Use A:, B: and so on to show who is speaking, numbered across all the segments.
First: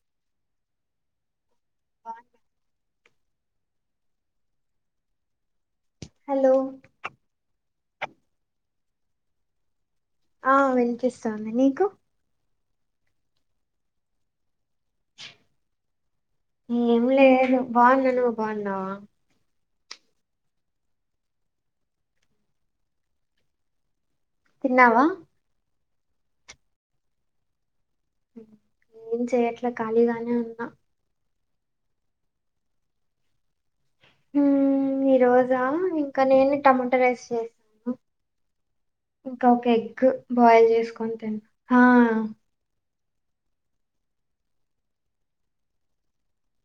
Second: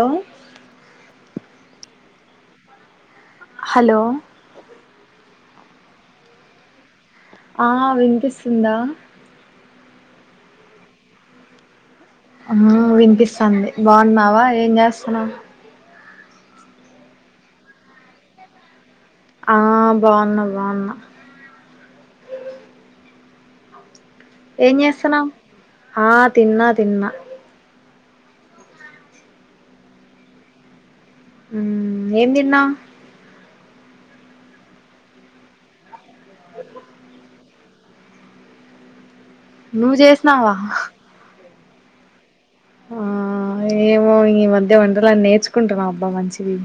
A: ఆ
B: బాంది
A: hello
B: hello
A: ఆ వినిపిస్తుందా
B: ఆ వినిపిస్తాంది నీకు
A: ఆ వినిపిస్తాంది బాగున్నావా ఏం చేస్తున్నావ్
B: ఏం లేదు బాగున్నా నువ్వు బాన్నావా
A: ఆ బాగున్న బాగున్నా ఏం
B: తిన్నావా
A: చేస్తున్నావ్ ఆ తిన్నా తిన్నా
B: మ్మ్ ఏం చేయట్లే కాలీగానే ఉన్నా
A: మ్మ్ ఏంతిన్నావ్
B: ఉమ్మ్ ఈరోజా ఇంకా నేను టమటా రైస్ చే ఇంకా ఒక
A: నువ్వు
B: ఎగ్
A: చేసినావా
B: బాయిల్ చేసుకొని తింట హా
A: ఆ ఏమో ఈ మధ్య వంటలని నేర్చుకుంటున్నావబ్బా మంచిది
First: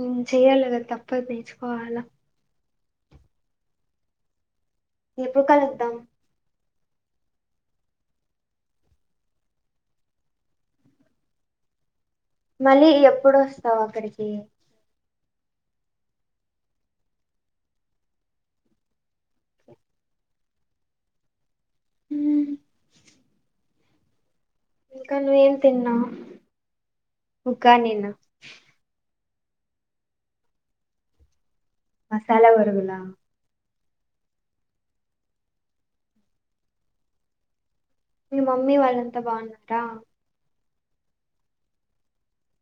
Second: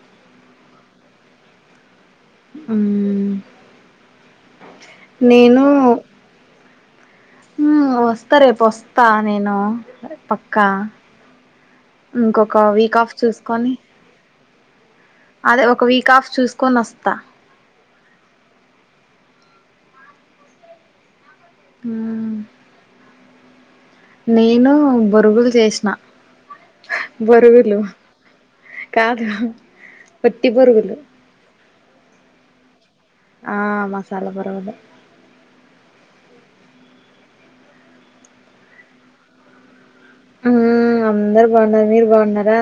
B: ఉమ్మ్ చెయ్యాల కదా తప్పదు నేర్చుకోవాలా
A: ఉమ్మ్
B: ఎప్పుడు కలుద్దాం
A: ఉమ్మ్ వస్తే రేపోస్తా నేను పక్కా ఇంకొక
B: మళ్ళీ
A: వీక్ ఆఫ్
B: ఎప్పుడు
A: చూసుకొని
B: వస్తావు అక్కడికి
A: అదే ఒక వీక్ ఆఫ్ చూసుకొని వస్తా ఉమ్మ్
B: మ్మ్,
A: నేను
B: ఇంకా
A: బొరుగులు
B: నువ్వేం
A: చేసిన
B: తిన్నావ్
A: బొరుగులు
B: ఉగ్గానినా
A: కా వత్తి బొరుగులు
B: మసాలా బొరుగుల
A: ఆ మసాలా బొరుగులే
B: మీ మమ్మీ వాళ్ళంతా బాగున్నారా
A: ఉమ్మ్ అందరు బాగున్నారు మీరు బాగున్నారా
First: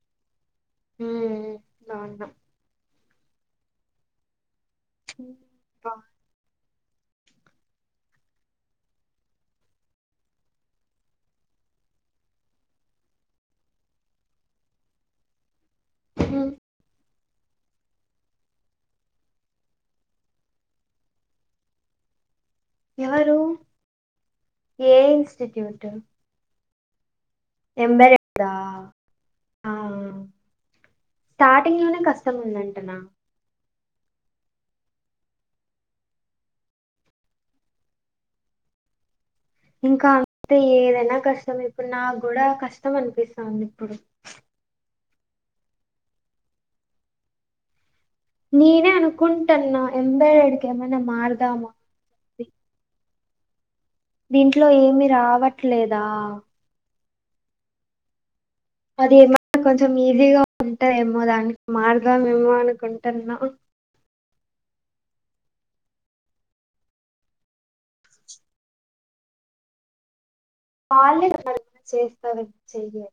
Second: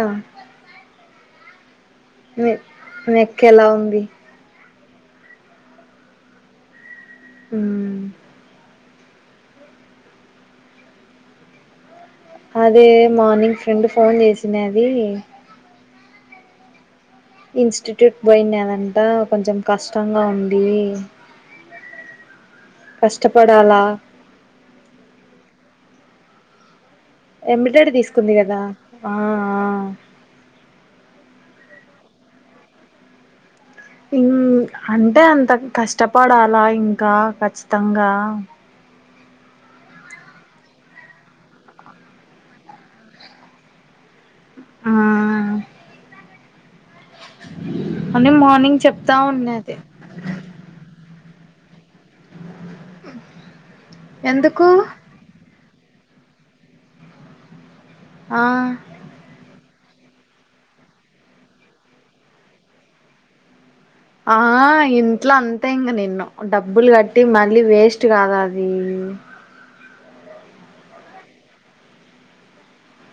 B: ఉమ్మ్
A: మే మీ యేక్క ఎలా ఉంది
B: బా
A: ఉమ్మ్ అదే మార్నింగ్ ఫ్రెండ్ ఫోన్ చేసినది
B: ఉమ్మ్
A: ఇన్స్టిట్యూట్ పోయినదంట కొంచెం కష్టంగా ఉంది అ
B: ఎవరు ఏ ఇన్స్టిట్యూట్
A: ఎమ్మిటేడ్ తీసుకుంది
B: ఎంబెడెడ్దా
A: కదా ఆ ఆ
B: స్టార్టింగ్ లోనే కష్టం ఉందంటనా
A: ఇం అంటే అంత కష్టపడాలా ఇంకా ఖచ్చితంగా
B: ఇంకా అంతే ఏదైనా కష్టమే ఇప్పుడు నాకూడా కష్టం అనిపిస్తంది ఇప్పుడు
A: ఆ అని మార్నింగ్
B: నేనే
A: చెప్తా ఉన్నది
B: అనుకుంటాన్నా యంబరేడ్‌కి ఏమన్నా మారదామా దీంట్లో
A: ఎందుకు
B: ఏమి రావట్లేదా
A: ఆ
B: అది ఏమ కొంచెం ఈజీగా ఉంటాయేమో దానికి మారదామేమో అనుకుంటున్నా
A: ఆ ఇంట్లో అంతే ఇంకా నిన్ను డబ్బులు కట్టి మళ్ళీ వేస్ట్ కాదా అది మ్మ్
B: వాళ్లే కరెక్ట్ చేస్తారో చేయ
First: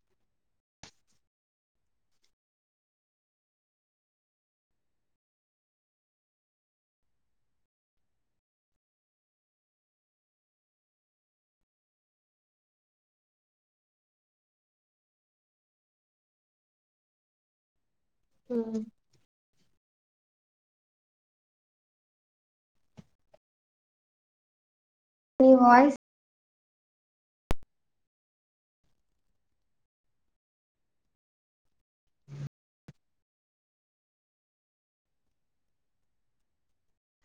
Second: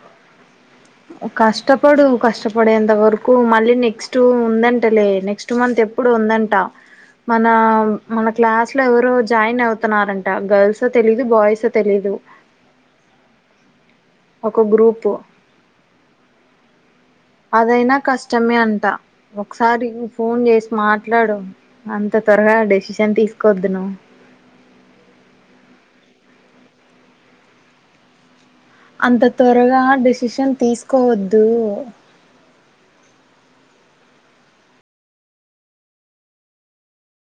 A: కష్టపడు కష్టపడేంత వరకు మళ్ళీ నెక్స్ట్ ఉందంటలే నెక్స్ట్ మంత్ ఎ ప్పుడు ఉందంట మన మన క్లాస్లో ఎవరో జాయిన్ అవుతున్నారంట గర్ల్సో తెలీదు బాయ్సో తెలీ దు ఒక గ్రూపు అదైనా కష్టమే అంట ఒకసారి ఫోన్ జేసి మాట్లాడు అంత త్వరగా డెసిషన్ తీసుకోవద్దు నువ్
B: మీ వాయిస్
A: అంత తొరగా డిసిషన్ తీసుకోవద్దూ